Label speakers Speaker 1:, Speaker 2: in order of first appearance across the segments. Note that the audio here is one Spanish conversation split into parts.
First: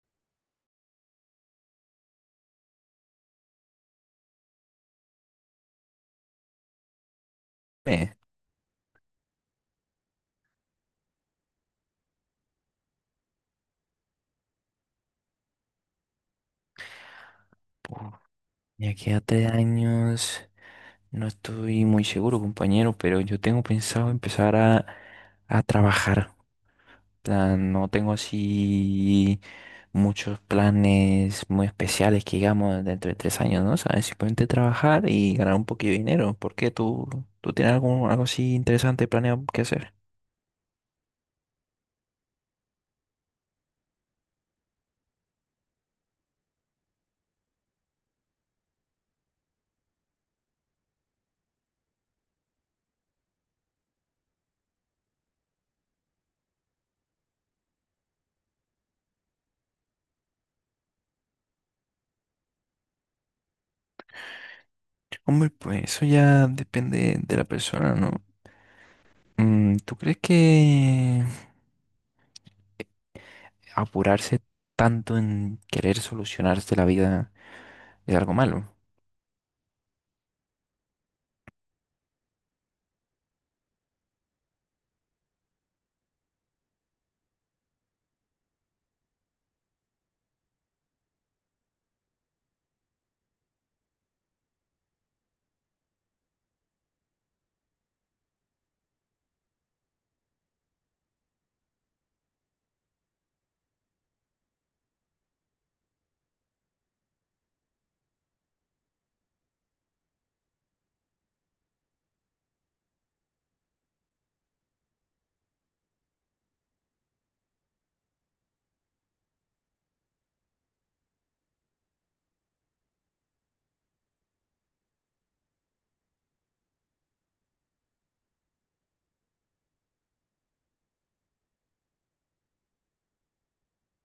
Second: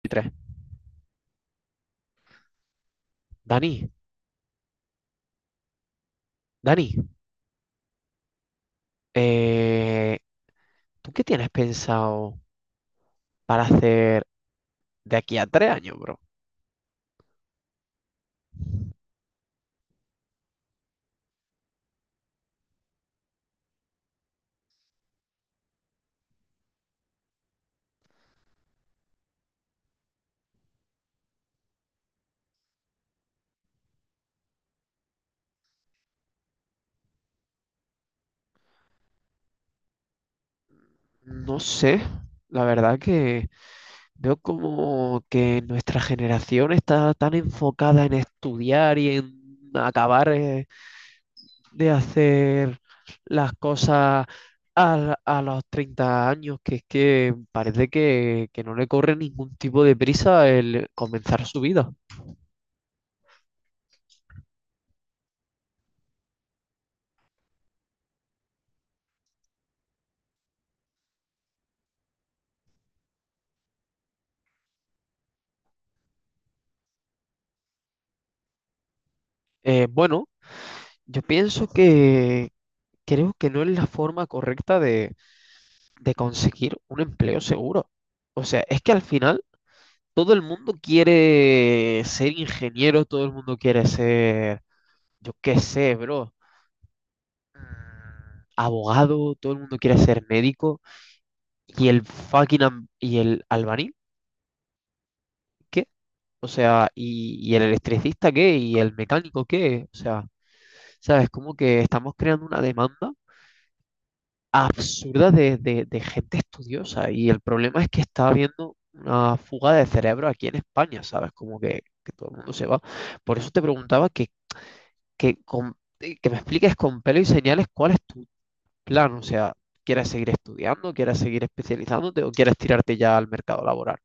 Speaker 1: 23. Dani, Dani,
Speaker 2: Eh,
Speaker 1: eh, ¿tú qué tienes pensado para hacer de aquí a 3 años, bro?
Speaker 2: pu- de aquí a tres años, no estoy muy seguro, compañero, pero yo tengo pensado empezar a trabajar. Plan, no tengo así muchos planes muy especiales que digamos dentro de tres años, ¿no? ¿Sabes? Simplemente trabajar y ganar un poquito de dinero. ¿Por qué tú tienes algo así interesante planeado que hacer?
Speaker 1: No sé, la verdad que veo como que nuestra generación está tan enfocada en estudiar y en acabar de hacer las cosas a los 30 años, que es que parece que no le corre ningún tipo de prisa el comenzar su vida.
Speaker 2: Hombre, pues eso ya depende de la persona, ¿no? ¿Tú crees que apurarse tanto en querer solucionarse la vida es algo malo?
Speaker 1: Bueno, Yo pienso que creo que no es la forma correcta de conseguir un empleo seguro. O sea, es que al final todo el mundo quiere ser ingeniero, todo el mundo quiere ser, yo qué sé, bro, mm, abogado, todo el mundo quiere ser médico. ¿Y el fucking y el albañil qué? O sea, y el electricista qué? ¿Y el mecánico qué? O sea, ¿sabes? Como que estamos creando una demanda absurda de gente estudiosa. Y el problema es que está habiendo una fuga de cerebro aquí en España, ¿sabes? Como que todo el mundo se va. Por eso te preguntaba que me expliques con pelo y señales cuál es tu plan. O sea, ¿quieres seguir estudiando? ¿Quieres seguir especializándote? ¿O quieres tirarte ya al mercado laboral?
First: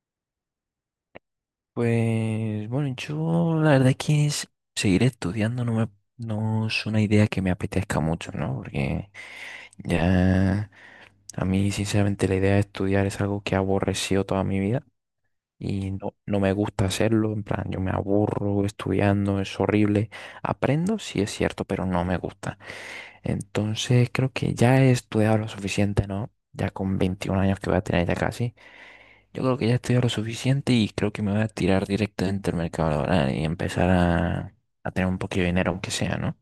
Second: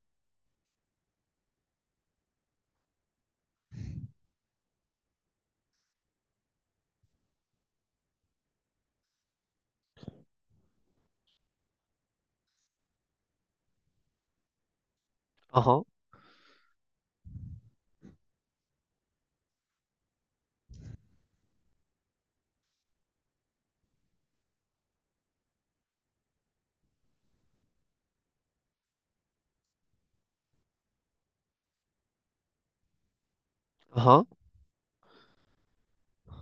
Speaker 2: Pues bueno, yo la verdad es que seguir estudiando no es una idea que me apetezca mucho, ¿no? Porque ya a mí sinceramente la idea de estudiar es algo que he aborrecido toda mi vida.
Speaker 1: Ajá,
Speaker 2: Y no me gusta hacerlo, en plan, yo me aburro estudiando, es horrible. Aprendo, sí es cierto, pero no me gusta. Entonces creo que ya he estudiado lo suficiente, ¿no? Ya con 21 años que voy a tener ya casi, yo creo que ya he estudiado lo suficiente y creo que me voy a tirar directamente al mercado laboral y empezar
Speaker 1: ajá.
Speaker 2: a tener un poquito de dinero, aunque sea, ¿no?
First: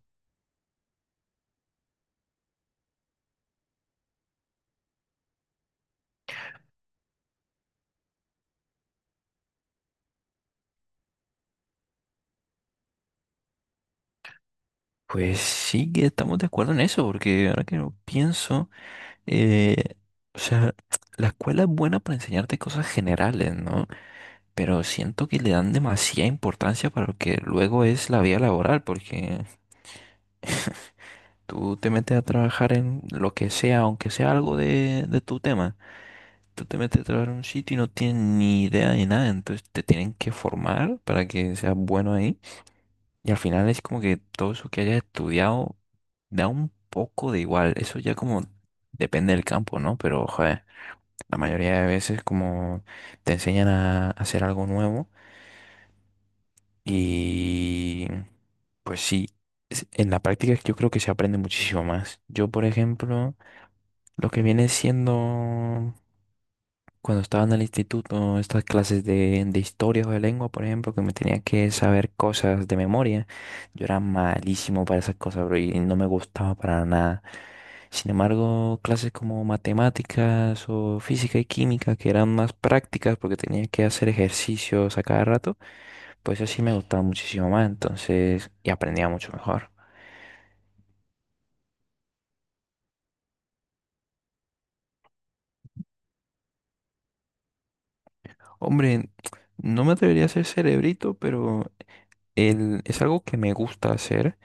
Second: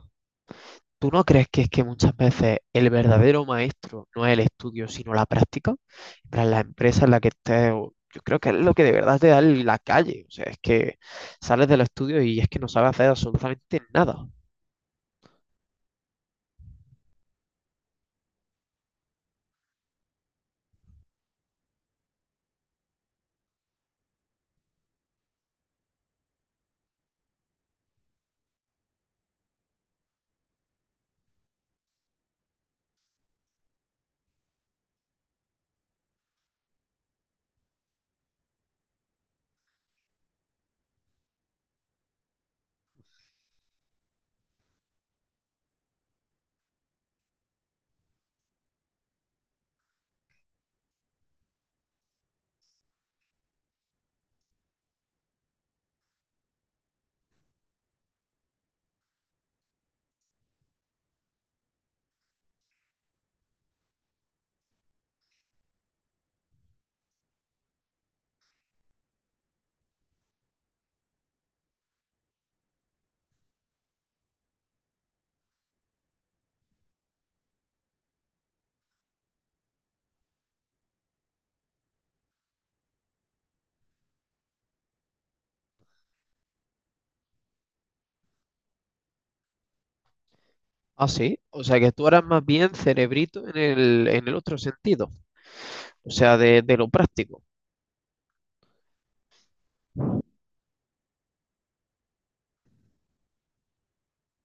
Speaker 1: ¿Tú no crees que es que muchas veces el verdadero maestro no es el estudio, sino la práctica? Para la empresa en la que estés, yo creo que es lo que de verdad te da la calle. O sea, es que sales de los estudios y es que no sabes hacer absolutamente nada.
Speaker 2: Pues sí que estamos de acuerdo en eso, porque ahora que lo pienso, eh, o sea, la escuela es buena para enseñarte cosas generales, ¿no? Pero siento que le dan demasiada importancia para lo que luego es la vida laboral, porque tú te metes a trabajar en lo que sea, aunque sea algo de tu tema, tú te metes a trabajar en un sitio y no tienes ni idea de nada, entonces te tienen que formar para que seas bueno ahí, y al final es como que todo eso que hayas estudiado da un poco de igual, eso ya como depende del campo, ¿no? Pero, joder, la mayoría de veces como te enseñan a hacer algo nuevo. Y pues sí, en la práctica yo creo que se aprende muchísimo más. Yo, por ejemplo, lo que viene siendo cuando estaba en el instituto, estas clases de historia o de lengua, por ejemplo, que me tenía que saber cosas de memoria, yo era malísimo para esas cosas, bro, y no me gustaba para nada. Sin embargo, clases como matemáticas o física y química, que eran más prácticas porque tenía que hacer ejercicios a cada rato, pues así me gustaba muchísimo más, entonces, y aprendía mucho mejor.
Speaker 1: Ah, sí. O sea, que tú eras más bien cerebrito en el otro sentido. O sea, de lo práctico.
Speaker 2: Hombre, no me atrevería a ser cerebrito, pero es algo que me gusta hacer,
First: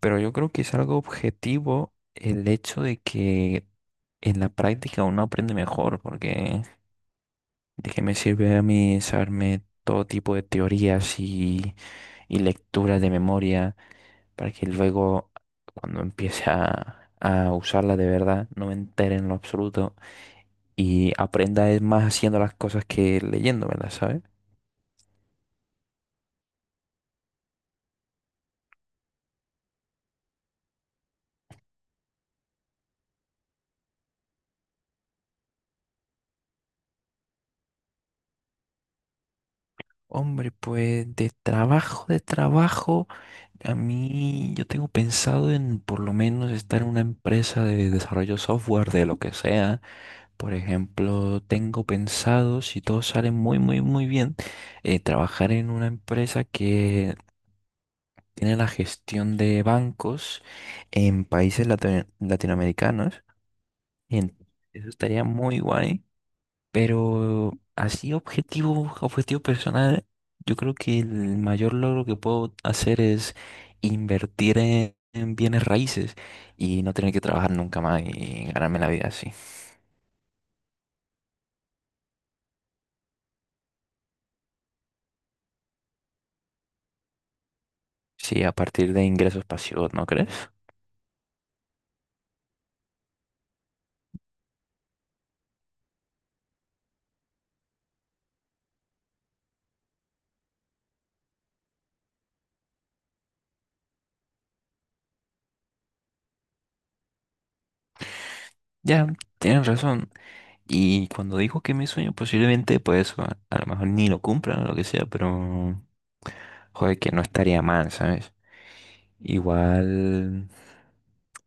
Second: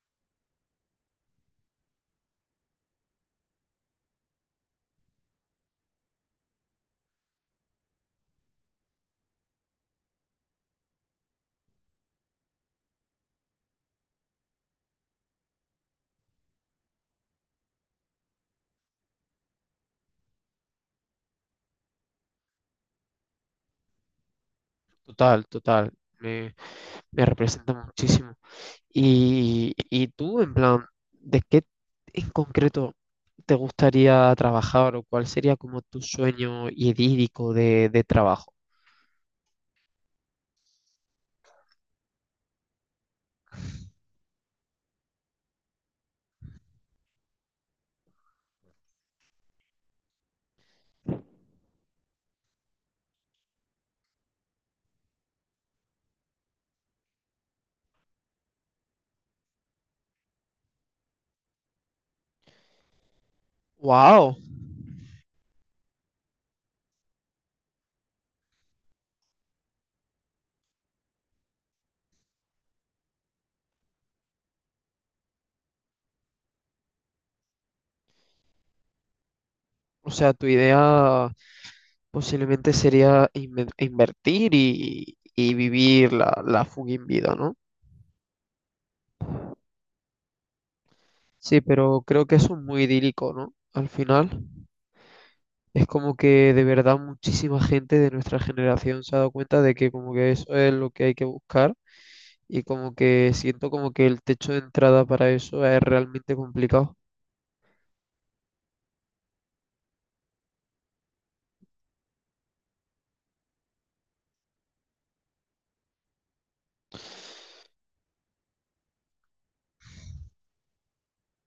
Speaker 2: pero yo creo que es algo objetivo el hecho de que en la práctica uno aprende mejor, porque de qué me sirve a mí saberme todo tipo de teorías y lecturas de memoria para que luego cuando empiece a usarla de verdad no me entere en lo absoluto. Y aprenda es más haciendo las cosas que leyéndomelas, ¿sabes?
Speaker 1: Total, total. Me, me representa muchísimo. Y tú, en plan, ¿de qué en concreto te gustaría trabajar o cuál sería como tu sueño idílico de trabajo?
Speaker 2: Hombre, pues de trabajo, a mí yo tengo pensado en por lo menos estar en una empresa de desarrollo software, de lo que sea. Por ejemplo, tengo pensado, si todo sale muy bien, trabajar en una empresa que tiene la gestión de bancos en países latinoamericanos. Y
Speaker 1: ¡Wow!
Speaker 2: en- eso estaría muy guay. Pero así objetivo personal, yo creo que el mayor logro que puedo hacer es invertir en bienes raíces y no tener que trabajar nunca más y ganarme la vida así.
Speaker 1: O sea, tu idea posiblemente sería invertir y vivir la fucking vida, ¿no?
Speaker 2: Sí, a partir de ingresos pasivos, ¿no crees?
Speaker 1: Sí, pero creo que eso es muy idílico, ¿no? Al final, es como que de verdad muchísima gente de nuestra generación se ha dado cuenta de que como que eso es lo que hay que buscar y como que siento como que el techo de entrada para eso es realmente complicado.
Speaker 2: Ya, tienes razón. Y cuando digo que mi sueño, posiblemente, pues a lo mejor ni lo cumplan o lo que sea, pero joder, que no estaría mal, ¿sabes? Igual.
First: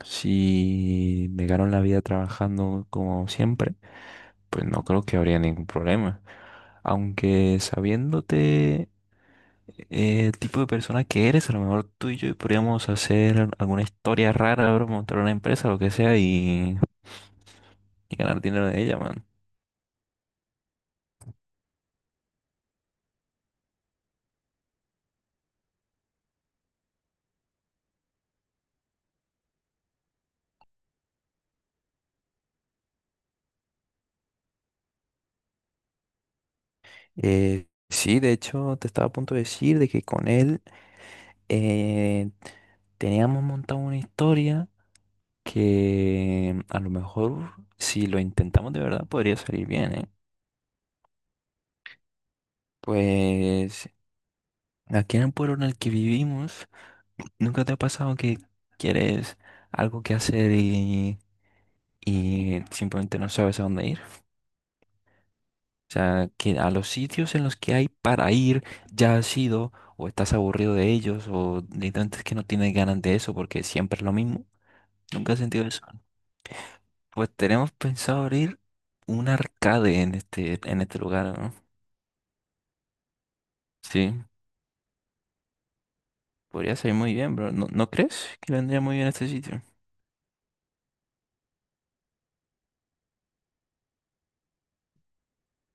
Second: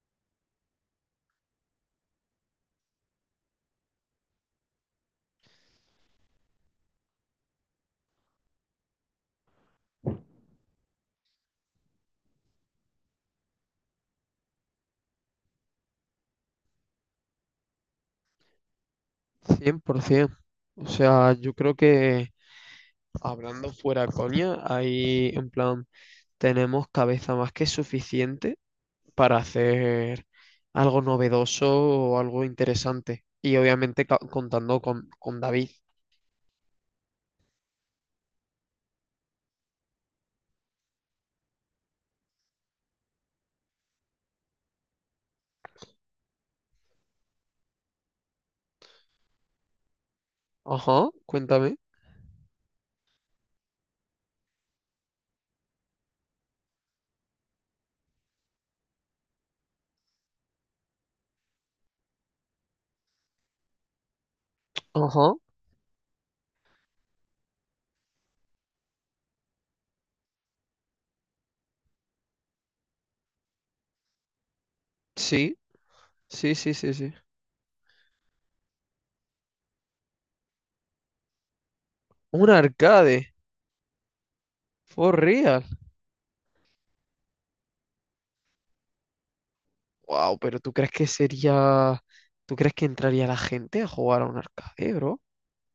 Speaker 2: Si me gano la vida trabajando como siempre, pues no creo que habría ningún problema. Aunque sabiéndote el tipo de persona que eres, a lo mejor tú y yo podríamos hacer alguna historia rara, bro, montar una empresa, lo que sea, y ganar dinero de ella, man.
Speaker 1: 100%. O sea, yo creo que hablando fuera coña, ahí en plan tenemos cabeza más que suficiente para hacer algo novedoso o algo interesante. Y obviamente contando con David.
Speaker 2: Sí, de hecho, te estaba a punto de decir de que con él eh, teníamos montado una historia que a lo mejor si lo intentamos de verdad podría salir bien, ¿eh?
Speaker 1: Ajá, cuéntame.
Speaker 2: Pues aquí en el pueblo en el que vivimos, ¿nunca te ha pasado que quieres algo que hacer y simplemente no sabes a dónde ir?
Speaker 1: Ajá,
Speaker 2: O sea, que a los sitios en los que hay para ir ya has ido o estás aburrido de ellos o literalmente es que no tienes ganas de eso porque siempre es lo mismo. ¿Nunca has
Speaker 1: sí,
Speaker 2: sentido eso?
Speaker 1: sí, sí, sí, sí.
Speaker 2: Pues tenemos pensado abrir un arcade en en este lugar, ¿no?
Speaker 1: Un arcade,
Speaker 2: Sí.
Speaker 1: for real.
Speaker 2: Podría salir muy bien, bro. No crees que le vendría muy bien a este sitio?
Speaker 1: Wow, pero ¿tú crees que sería... ¿Tú crees que entraría la gente a jugar a un arcade, bro?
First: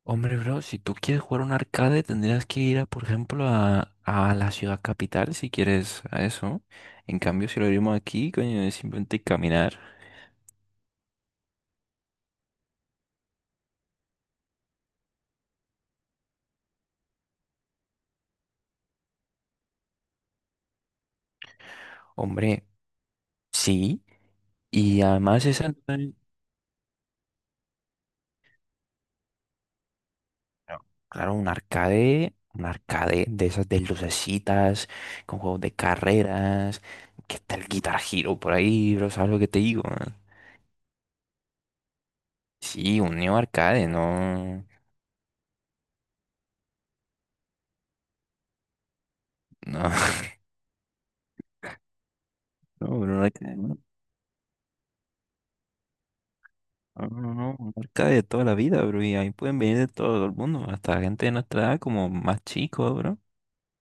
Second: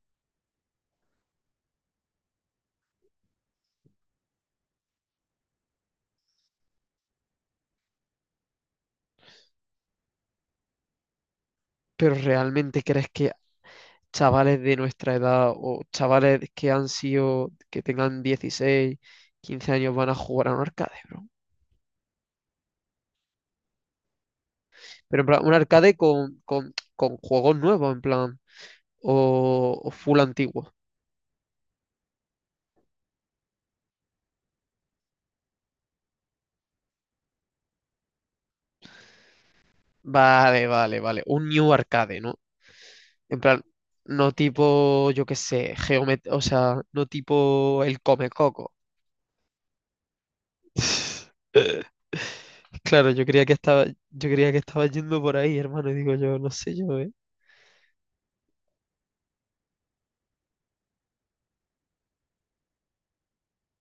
Speaker 2: Hombre, bro, si tú quieres jugar un arcade, tendrías que ir, a, por ejemplo, a la ciudad capital si quieres a eso. En cambio, si lo abrimos aquí, coño, es simplemente caminar.
Speaker 1: ¿Pero realmente crees que chavales de nuestra edad o chavales que han sido, que tengan 16 15 años van a jugar a un arcade, bro?
Speaker 2: Hombre, sí. Y
Speaker 1: Pero en plan,
Speaker 2: además
Speaker 1: un arcade con juegos nuevos, en plan, o full antiguo.
Speaker 2: claro, un arcade de esas de lucecitas, con juegos de carreras, que está el Guitar Hero por ahí, bro, ¿sabes lo que te digo?
Speaker 1: Vale, vale, vale. Un new arcade, ¿no?
Speaker 2: Sí, un Neo
Speaker 1: En plan,
Speaker 2: Arcade,
Speaker 1: no
Speaker 2: no,
Speaker 1: tipo, yo qué sé, Geomet, o sea, no tipo el Come Coco.
Speaker 2: no. No, pero
Speaker 1: Claro,
Speaker 2: un arcade,
Speaker 1: yo creía que estaba yendo por ahí, hermano, y digo yo, no sé yo, ¿eh?
Speaker 2: no, marca de toda la vida, bro. Y ahí pueden venir de todo el mundo, hasta gente de nuestra edad, como más chicos, bro.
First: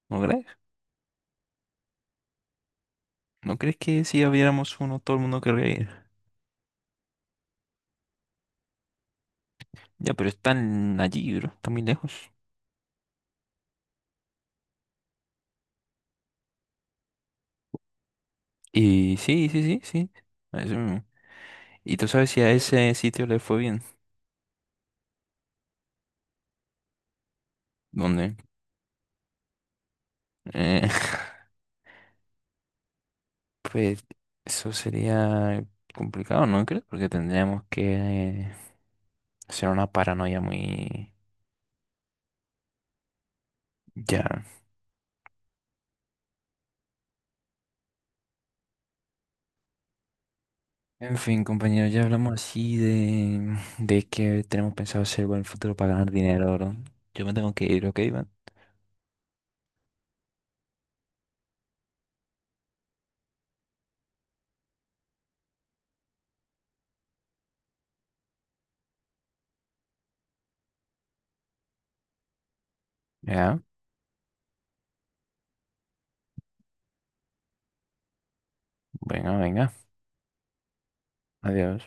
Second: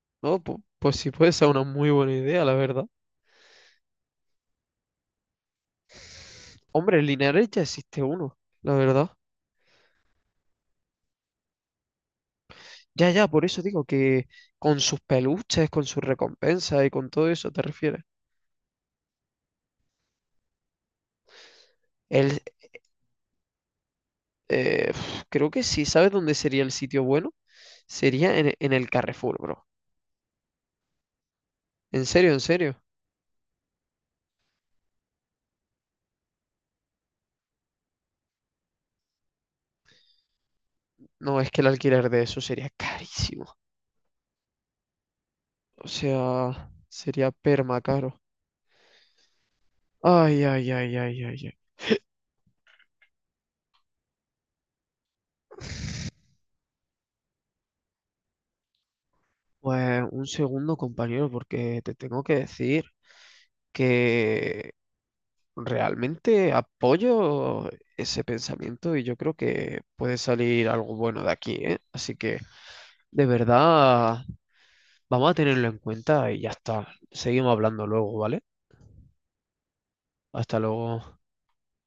Speaker 2: ¿No
Speaker 1: No,
Speaker 2: crees?
Speaker 1: pues sí puede ser una muy buena idea, la verdad.
Speaker 2: ¿No crees que si abriéramos uno, todo el mundo querría ir?
Speaker 1: Hombre, en Linares ya existe uno, la verdad.
Speaker 2: Ya, pero están allí, bro. Están muy lejos.
Speaker 1: Ya, ya, por eso digo que con sus peluches, con sus recompensas y con todo eso te refieres.
Speaker 2: Y sí, sí, sí, sí, a eso mismo. ¿Y tú sabes
Speaker 1: El,
Speaker 2: si a ese sitio le fue bien?
Speaker 1: Uf, creo que sí, ¿sabes dónde sería el sitio bueno?
Speaker 2: ¿Dónde?
Speaker 1: Sería en el Carrefour, bro.
Speaker 2: Eh,
Speaker 1: En serio, en serio.
Speaker 2: pues eso sería complicado, ¿no crees? Porque tendríamos que hacer una paranoia muy...
Speaker 1: No, es que el alquiler de eso sería carísimo.
Speaker 2: Ya.
Speaker 1: O sea, sería perma caro. Ay, ay, ay,
Speaker 2: En
Speaker 1: ay,
Speaker 2: fin,
Speaker 1: ay, ay.
Speaker 2: compañero ya hablamos así de que tenemos pensado hacer en el futuro para ganar dinero, ¿no? Yo me tengo que ir, ¿ok, Iván?
Speaker 1: Pues un segundo, compañero, porque te tengo que decir que realmente apoyo ese pensamiento y yo creo que puede salir algo bueno de aquí, ¿eh? Así que de
Speaker 2: Ya,
Speaker 1: verdad vamos a tenerlo en cuenta y ya está. Seguimos hablando luego, ¿vale?
Speaker 2: venga,
Speaker 1: Hasta luego.
Speaker 2: adiós.